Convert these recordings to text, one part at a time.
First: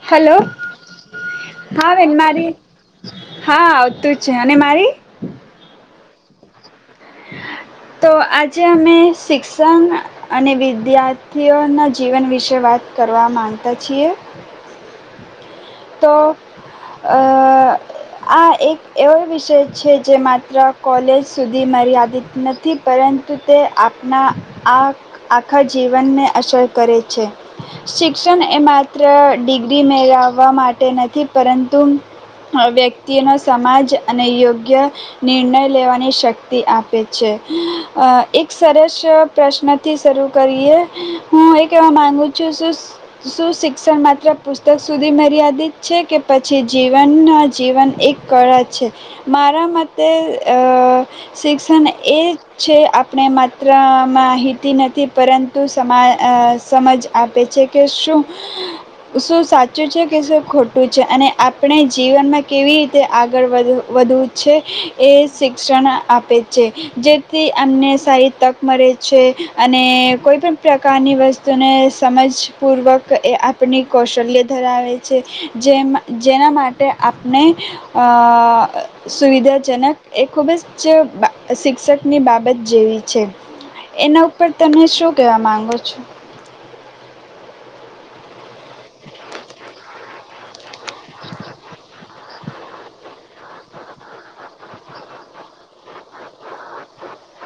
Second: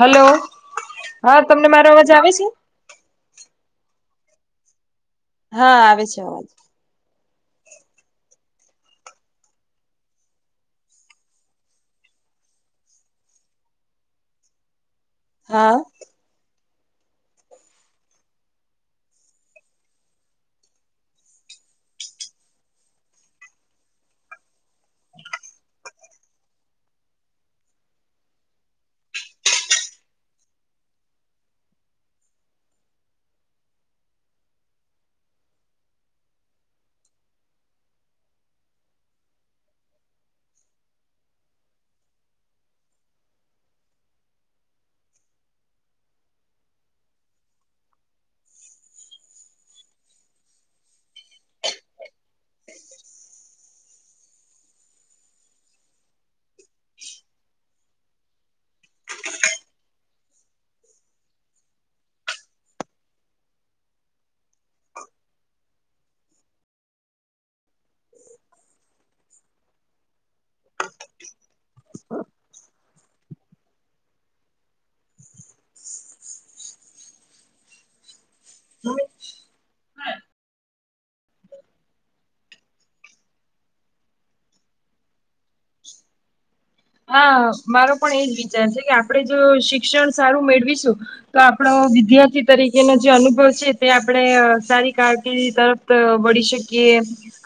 Hello hello હા તમને મારો હા અવાજ બેન આવે છે. મારી હા આવતું જ છે અને મારી. હા આવે છે. તો આજે અમે શિક્ષણ અને વિદ્યાર્થીઓના જીવન વિશે વાત કરવા માંગતા છીએ. હા. તો. અ આ એક એવો વિષય છે જે માત્ર કોલેજ સુધી મર્યાદિત નથી પરંતુ તે આપણા આ આખા જીવનને અસર કરે છે, શિક્ષણ એ માત્ર ડિગ્રી મેળ. માટે નથી પરંતુ વ્યક્તિ ન સમાજ અને યોગ્ય નિર્ણય લેવાની શક્તિ આપે છે. એક સરસ પ્રશ્નથી શરૂ કરીએ હું એ કવા માંગુ છું શ શું શિક્ષણ માત્ર પુસ્તક સુધી મર્યાદિત છે કે પછી જીવન જીવન એક કળા છે, મારા મતે શિક્ષણ એ છે આપણે માત્ર માહિતી નથી પરંતુ સમા સમજ આપે છે કે શું શું સા. સાચું છે કે શું ખોટું છે અને આપણે જીવનમાં કેવી રીતે આગળ વધ વધવું છે એ શિક્ષણ આપે છે, જેથી અમને સારી તક મળે છે અને કોઈ પણણ પ્રકારની વસ્તુ તુને સમજપૂર્વક. એ આપની કૌશલ્ય. ધરાવે છે જેમ જેના માટે આપણે અ સુવિધાજનક. એ ખૂબ જ શિક્ષકની બાબત જેવી છે એના ઉપર તમે શું કહેવા માંગો છો. હા મારો પણ એજ વિચાર છે કે આપણેે જો શિક્ષણ સારું મેળવીશું તો આપણો વિદ્યાર્થી તરીકેનો જે અનુભવ છે તે આપણે સારી કારકિર્દી તરફ વળી શકીએ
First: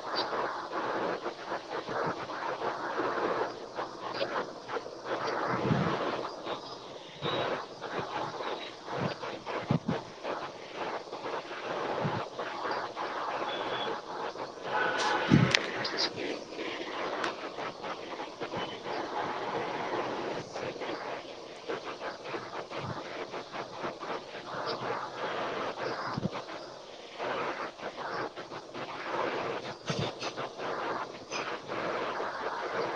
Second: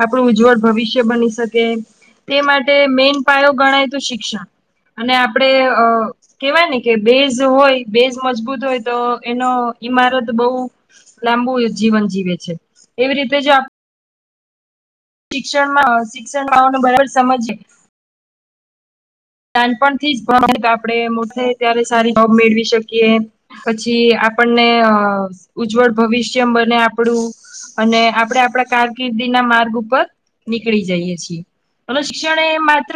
આપણું ઉજ્જવળ ભવિષ્ય બની શકે તે માટે મેન પાયો ગણાય તો શિ ક્ષણ અને આપડે અ કેવાય ને. કે બેઝ હોય બેઝ. મજબૂત હોય તો એનો ઈમારત બહ લાંબુ જીવન જીવે છે એવી રીતે જો શિક્ષણમાં શિક્ષણમાંનું બરાબર સમજે. નાનપણ થી જ આપણે મો ત્યારે સારી જોબ મેળવી શકીએ, પછી આપણને ઉજ્જવળ ભવિષ્ય બને આપણું અને આપણે આપડા કારકિર્દી ના માર્ગ ઉપર નીકળી જઈએ છીએ અને શિક્ષણ એ માત્ર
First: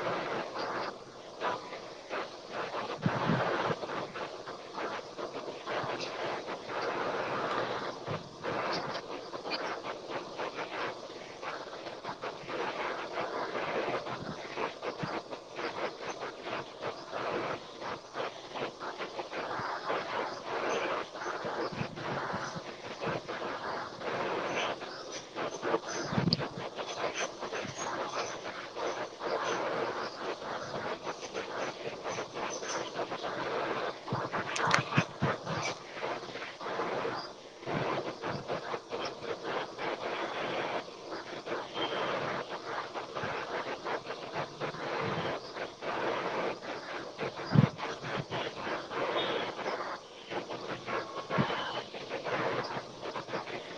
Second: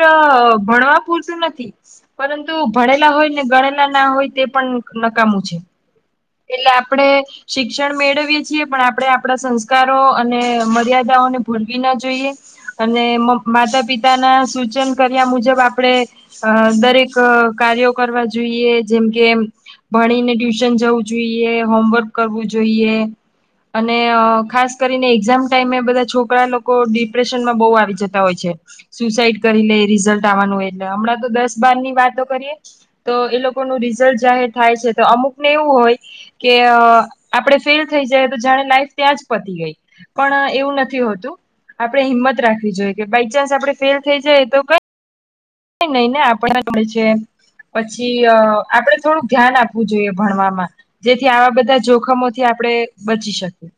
ભણવા પૂરતું નથી પરંતુ ભણેલા હોય ને ગણેલા ના હોય તે પણ નકામું છે. એટલે આપડણે શિક્ષણ મેળવીએ છીએ પણ આપણેે આપણા સંસ્કારો અને મર્યાદાઓને ભૂલવી ના જોઈએ, અને માતા પિતાના સૂચન કર્યા મુજબ આપણે દરેક કાર્યો કરવા જોઈએ, જેમ કે ભણીને ટ્યુશન જવું. જોઈએ, હોમવર્ક કરવું જોઈએ અને ખાસ કરીને એક્ઝામ ટાઈમે બધા છોકરા લોકો ડિપ્રેશનમાં બહુ આવી જતા હોય છે, સુસાઈડ કરી લે રિઝલ્ટ આવવાનું હોય એટલે હમણાં તો દસ બાર ની વાતો કરીએ તો એ લોકો ન રિઝલ્ટ જાહેર થાય છે તો અમુક ને એવું હોય. કે આપણેે ફેલ થઈ જાય તો જાણે લાઈફ ત્યાં જ પતી ગઈ પણ એવું નથી હોતું, આપણે હિંમત રાખવી જોઈએ કે બાય ચાન્સ આપણે ફેલ થઈ જાય તો કઈ નહી ને આપ મળ પછી આપડે થોડું ધ્યાન આપવું જોઈએ ભણવામાં. જેથી આવા બધા જોખમોથી આપણે બચી શકીએ.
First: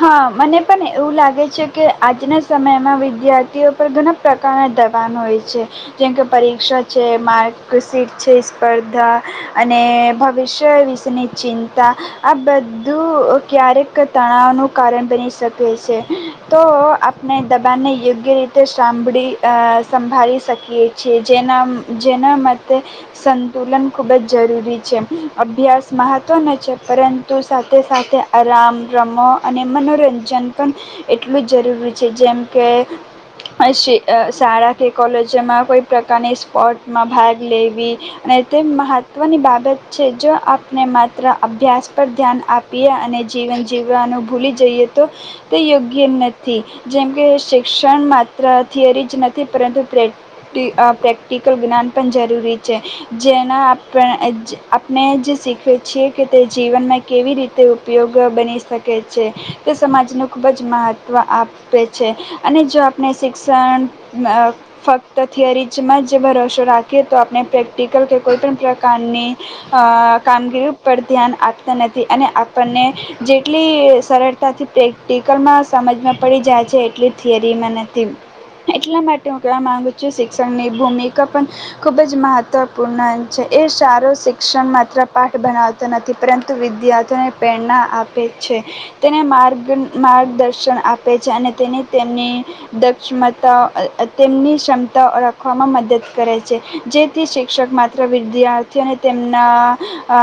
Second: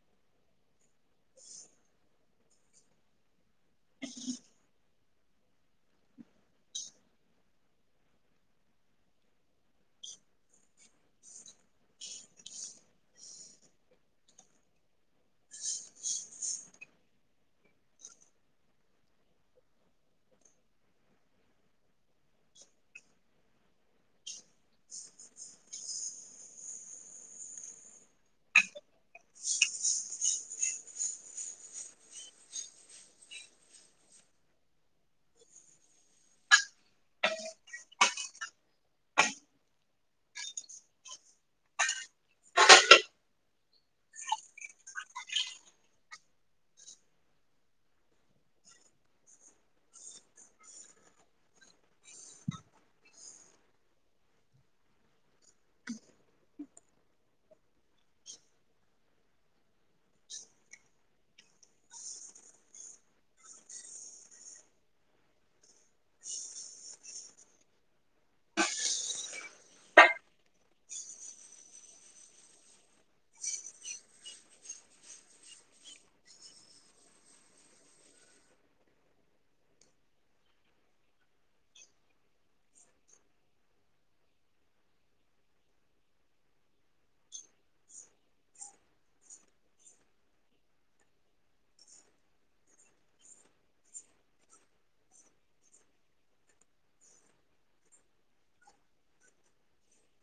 હા મને પણ એવું લાગે છે કે આજના સમયમાં વિદ્યાર્થીઓ પર ઘણા પ્રકારના દબાણ હોય છે, જેમ કે પરીક્ષા છે, માર્કશીટ છે, સ્પર્ધા અને ભવિષ્ય વિશેની ચિંતા આ બધું ક્યારેક તણાવનું કારણ બની શકે છે તો આપણે દબાણને યોગ્ય રીતે સાંભળી સંભાળી શકીએ છીએ જેના જેના માટે સંતુલન ખૂબ જ જરૂરી છે. અભ્યાસ મહત્ત્વનો છે પરંતુ સાથે સાથે આરામ રમો અને મનોરંજન પણ એટલું જ જરૂરી છે જેમ કે શ શાળા કે કોલેજોમાં કોઈ પ્રકારની સ્પોર્ટમાં ભાગ લેવી અને તે મહત્ત્વની બાબત છે, જો આપણે માત્ર અભ્યાસ પર ધ્યાન આપીએ અને જીવન જીવવાનું. ભૂલી જઈએ તો તે યોગ્ય નથી જેમકે શિક્ષણ માત્ર થિયરી જ નથી પરંતુ પ્રેક્ટ પ્રેક્ટિકલ જ્ઞાન પણ જરૂરી છે જેના આપણે આપણે જ શીખીએ છીએ કે તે જીવનમાં કેવી રીતે ઉપયોગ બની શકે. છે તે સમાજનું ખૂબ જ મહત્ત્વ આપે છે અને જો આપણે શિક્ષણ ફક્ત થિયરીમાં જે ભરોસો રાખીએ તો આપણે પ્રેક્ટિકલ કે કોઈપણ પ્રકારની કામગીરી ઉપર ધ્યાન આપતા નથી અને આપણને જેટલી સરળતાથી પ્રેક્ટિકલમાં સમજમાં પડી જાય છે એટલી થિયરીમાં નથી, એટલા માટે હું કહેવા માગુ છું શિક્ષણની ભૂમિકા પણ ખૂબ જ મહત્ત્વપૂર્ણ છે એ સારો શિક્ષણ માત્ર પાઠ બનાવતો નથી પરંતુ વિદ્યાર્થીઓને પ્રેરણા આપે છે. તેને માર્ગ માર્ગદર્શન આપે છે અને તેને તેમની દક્ષમતા તેમની ક્ષમતા ઓળખવામાં મદદ કરે છે, જેથી શિક્ષક માત્ર વિદ્યાર્થીઓને તેમના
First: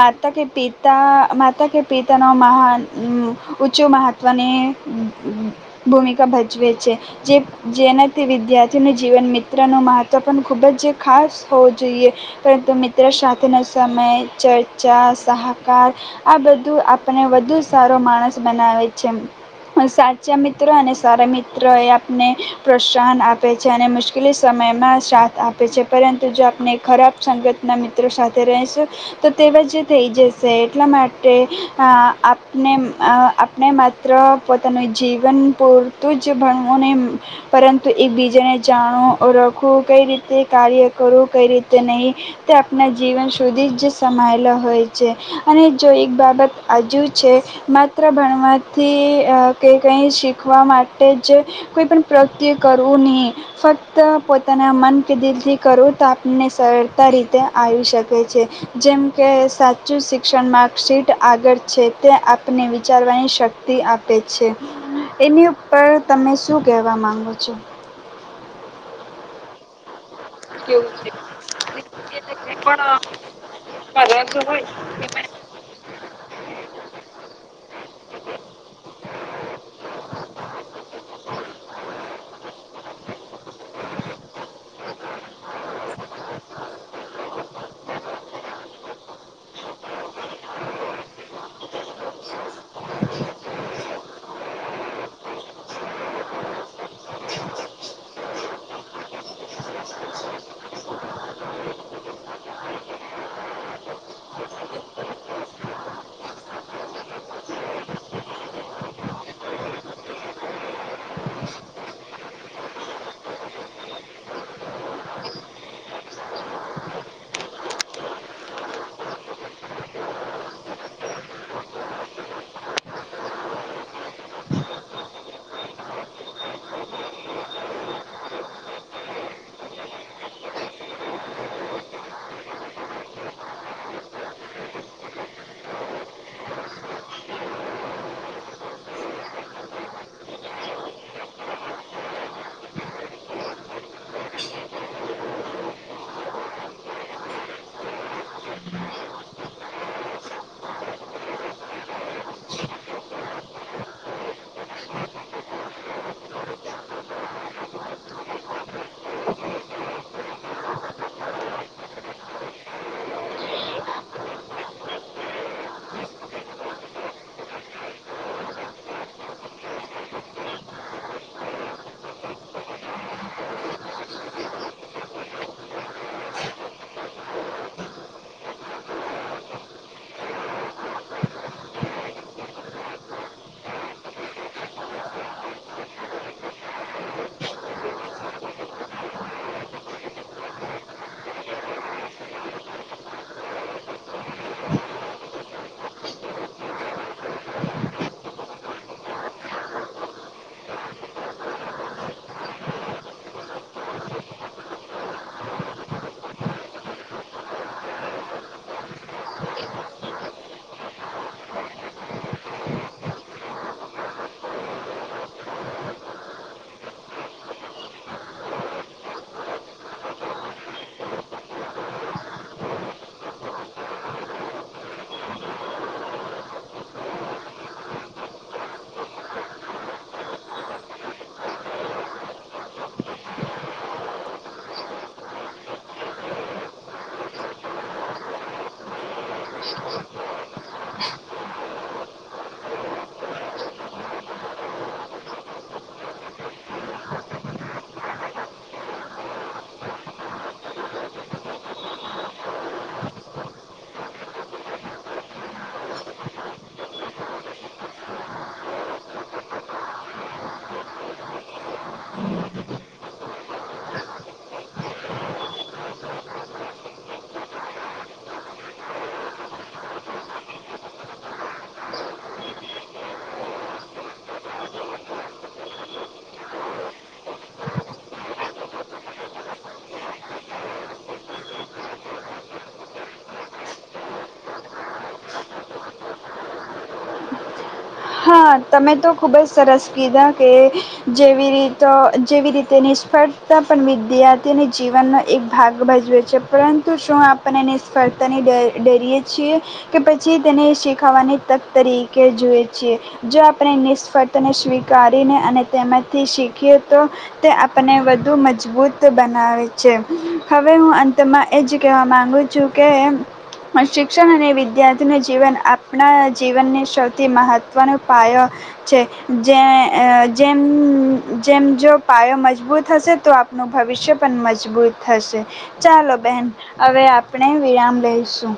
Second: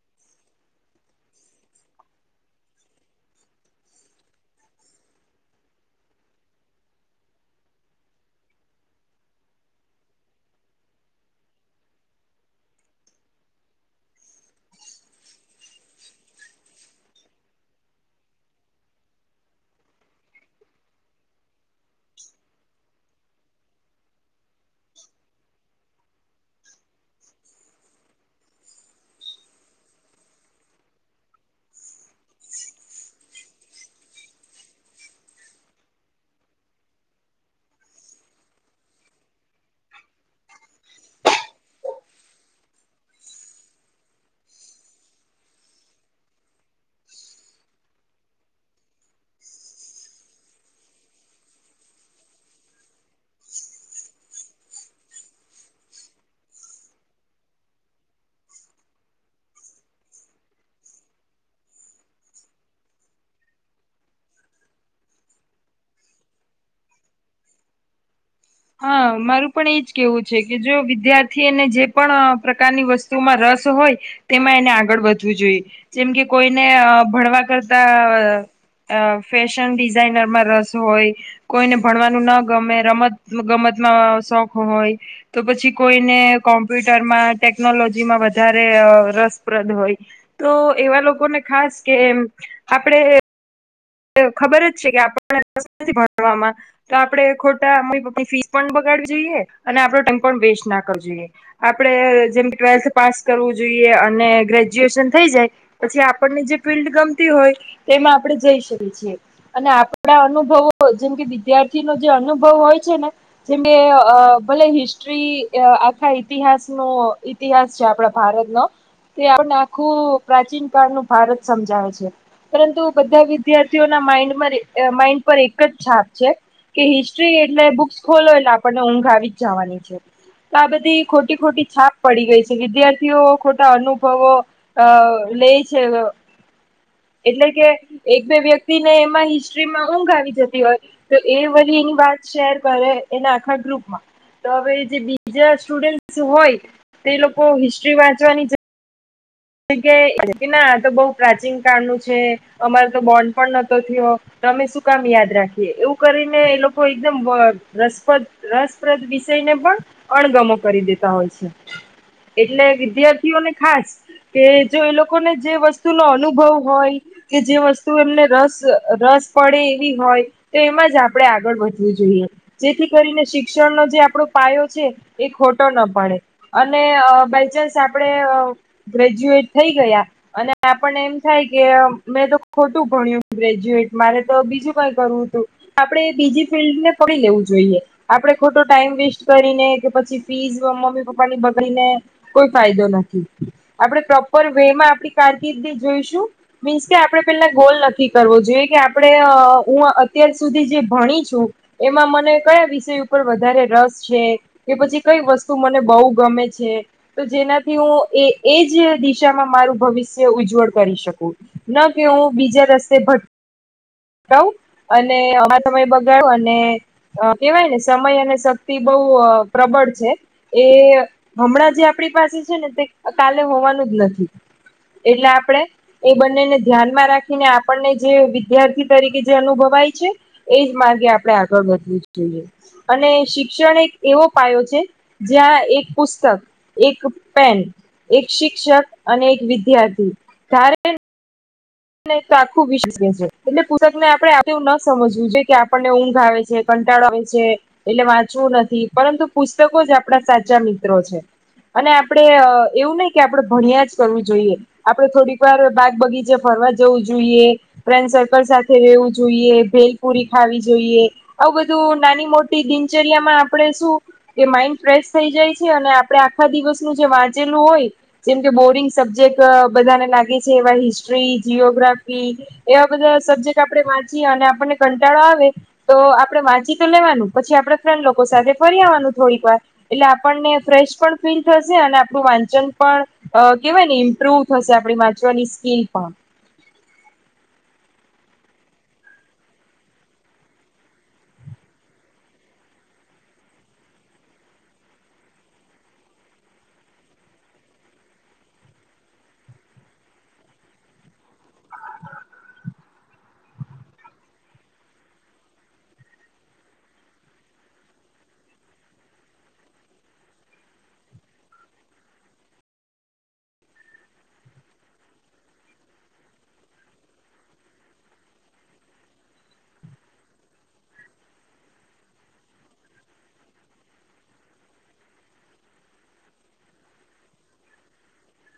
માતા કે પિતા માતા કે પિતાનો મહાન ઊંચું મહત્ત્વની ભૂમિકા ભજવે છે જે જેનાથી વિદ્યાર્થીઓનું જીવન મિત્રનું મહત્ત્વ પણ ખૂબ જ ખાસ હોવું જોઈએ પરંતુ મિત્ર સાથેનો સમય ચર્ચા સહકાર આ બધું આપણને વધુ જ. સારો માણસ બનાવે છે સાચા મિત્રો અને સારા મિત્ર એ આપને પ્રોત્સાહન આપે છે અને મુશ્કેલી. સમયમાં સાથ આપે છે. પરંતુ જો આપણે ખરાબ સંગતના મિત્રો સાથે રહેશું તો તેજ થઈ જશે એટલા માટે આપ. ને આપણે માત્ર પોતાનું જીવન પૂરતું જ ભણવું નહીં પરંતુ એકબીજાને જાણું ઓળખવું કઈ રીતે કાર્ય કરવું કઈ રીતે નહીં તે આપણાં જીવન સુધી જ સમાયેલા હોય છે અને જો એક બાબત આજુ જ. છે માત્ર ભણવાથી કે કંઈ શીખવા માટે જ કોઈપણ પ્રગતિ કરવું નહીં ફક્ત પોતાના મન કે દિલથી કરવું તો આપણને સરળતા રીતે આવી શકે છે જેમ કે સાચું શિક્ષણ માર્કશીટ આગળ છે. તે આપને વિચારવાની શક્તિ આપે છે એની ઉપર તમે શું કહેવા માંગો છો. હા મારું પણ એજ. કેવું છે કે જો વિદ્યાર્થી એને જે પણ પ્રકારની વસ્તુમાં રસ હોય તેમાં એને આગળ વધવું જોઈએ જેમ કે કોઈને ભણવા કરતા ફેશન ડિઝાઇનરમાં રસ હોય. કોઈને ભણવાનું ના ગમે રમત. ગમતમાં શોખ હોય તો પછી કોઈને કોમ્પ્યુટરમાં ટેકનોલોજીમાં વધારે રસપ્રદ હોય તો એવા લોકોને ખાસ કે આપણે. ખબર જ છે કે આપ ભણવામાં તો આપડણે ખોટા મી પપ્પની ફીસ પણ બગાડવી જોઈએ અને આપડો ટાઈમ પણ વેસ્ટ ના કરવો જોઈએ આપડે જેમ ટ્વેલ્થ પાસ કરવું જોઈએ અને ગ્રેજ્યુએશન થઈ જાય પછી આપણને જે ફિલ્ડ ગમતી હોય તેમાં આપડે જઈ શકીએ. અને આપણા અનુભવો જેમ કે વિદ્યાર્થી નો જે અનુભવ હોય છે ને જેમ કે ભલે હિસ્ટ્રી આખા ઈતિહાસ નો ઈતિહાસ છે આપણા ભારતનોો તે આપને આખું પ્રાચીન કળનું ભારત સમજાવે છે પરંતુ બધા. વિદ્યાર્થીઓના માઈન્ડ માઈન્ડ પર એક જ છાપ છે કે હિસ્ટ્રી એટલે બુક્સ ખોલો એટલે આપણને ઊંઘ આવી જ જવાની છે તો આ બધી ખોટી ખોટી છાપ પડી ગઈ છે વિદ્યાર્થીઓ ખોટા અનુભવો લે છે એટલે કે. એક બે વ્યક્તિને એમાં હિસ્ટ્રીમાં ઊંઘ આવી જતી હોય તો એ વ એની વાત શેર કરે એના આખા ગ્રુપમાં તો હવે જે બીજા સ્ટુડ હોય તે લોકો હિસ્ટ્રી વાંચવાની જ. કે ના તો બહ પ્રાચીન કાળનું છે અમારે તો બોન્ડ પણ નહતો થયો અમે શું કામ યાદ રાખીએ એવું કરીને એ લોકો એકદમ રસપ્રદ રસપ્રદ વિષયને પણ અણગમો કરી દેતા હોય છે એટલે વિદ્યાર્થીઓને ખાસ. તે જો એ લોકોને જે વસ્તુનો અનુભવ હોય, કે જે વસ્તુ એમને રસ રસ પડે એવી હોય, તો એમાં જ આપણે આગળ વધવું જોઈએ, જેથી કરીને શિક્ષણનો જે આપણો પાયો છે, એ ખોટો ન પડે અને આ બાયચાન્સ આપણે ગ્રેજ્યુએટ થઈ ગયા અને આપણને એમ થાય કે મેં તો ખોટું ભણ્યું ગ્રેજ્યુએટ મારે તો બીજું કઈ કરવું હતું આપણે બીજી ફિલ્ડને પડી લેવું જોઈએ આપણે ખોટો ટાઈમ વેસ્ટ કરીને કે પછી ફીસ મમ્મી પપ્પા ની બગડીને કોઈ ફાયદો નથી. આપણે પ્રોપર વે માં આપણી કારકિર્દી જોઈશું મીન્સ કે આપણે પેલા ગોલ નક્કી કરવો જોઈએ, કે આપણે હું અત્યાર સુધી જે ભણી છું, એમાં મને કયા વિષય ઉપર વધારે રસ છે, કે પછી કઈ વસ્તુ મને બહુ ગમે છે, તો જેનાથી હું એ એ જ દિશામાં મારું ભવિષ્ય ઉજ્જવળ કરી શકું ન કે હું બીજા રસ્તે ભટકાઉ અને અમારા સમય બગાાવું અને કેહેવાય ને સમય અને શક્તિ બહુ પ્રબળ છે, એ હમણાં જે આપણી પાસે છે, ને તે કાલે હોવાનું જ નથી, એટલે આપણે એ બંનેને ધ્યાનમાં રાખીને આપણને જે વિદ્યાર્થી તરીકે જે અનુભવાય છે, એ જ માર્ગે આપણે આગળ વધવું જ જોઈએ, અને શિક્ષણ એક એવો પાયો છે, જ્યાં એક પુસ્તક એક પેન એક શિક્ષક અને એક વિદ્યાર્થી ધારે ને તો આખું છે, એટલે પુસ્તકને આપણે આવું ન સમજવું જોઈએ કે આપણને ઊંઘ આવે છે, કંટાળો આવે છે, એટલે વાંચવું નથી પરંતુ પુસ્તકો જ આપડા સાચા મિત્રો છે, અને આપણે એવું નહીં કે આપડે ભણ્યા જ કરવું જોઈએ. આપડે થોડીક વાર બાગ બગીચે ફરવા જવું જોઈએ, ફ્રેન્ડ સર્કલ સાથે રહેવું જોઈએ, ભેલપુરી ખાવી જોઈએ, આવું બધું નાની મોટી દિનચર્યામાં આપણે શું કે માઈન્ડ ફ્રેશ થઈ જાય છે, અને આપડે આખા દિવસનું જે વાંચેલું હોય, જેમ કે બોરિંગ સબ્જેક્ટ બધાને લાગે છે, એવા હિ સ્ટ્રી જીઓગ્રાફી એવા બધા સબ્જેક્ટ આપણે વાંચીએ અને આપણને કંટાળો આવે, તો આપણે વાંચી તો લેવાનું પછી આપણે ફ્રેન્ડ લોકો સાથે ફરી આવવાનું થોડીક વાર, એટલે આપણને ફ્રેશ પણ ફીલ થશે અને આપણું વાંચન પણ અ કેહેવાય, ને ઇમ્પ્રુવ થશે આપણી વાંચવાની સ્કીલ હા. હા, તમે તો ખૂબજ સરસ કીધા કે જેવી રીતો જેવી રીતે નિષ્ફળતા પણ વિદ્યાર્થીઓને જીવનનો એક ભાગ ભજવે છે, પરંતુ શું આપણને નિષ્ફળતાની ડ ડરીએ છીએ, કે પછી તેને શીખવવાની તક તરીકે જુએ છીએ, જો આપણે નિષ્ફળતાને સ્વીકારીને અને તેમાંથી શીખીએ તો તે આપને વધુ મજબૂત બનાવે છે, હવે હું અંતમાં એજ કહેવા માંગુ છું, કે શિક્ષણ અને વિદ્યાર્થીનું જીવન આપણા જીવનને સૌથી મહત્વ મહત્વનો પાયો છે, જે જેમ જેમ જો પાયો મજબૂત હશે, તો આપનું ભવિષ્ય પણ મજબૂત થશે, ચાલો બેહેન હવે આપણે વિરામ લઈશું.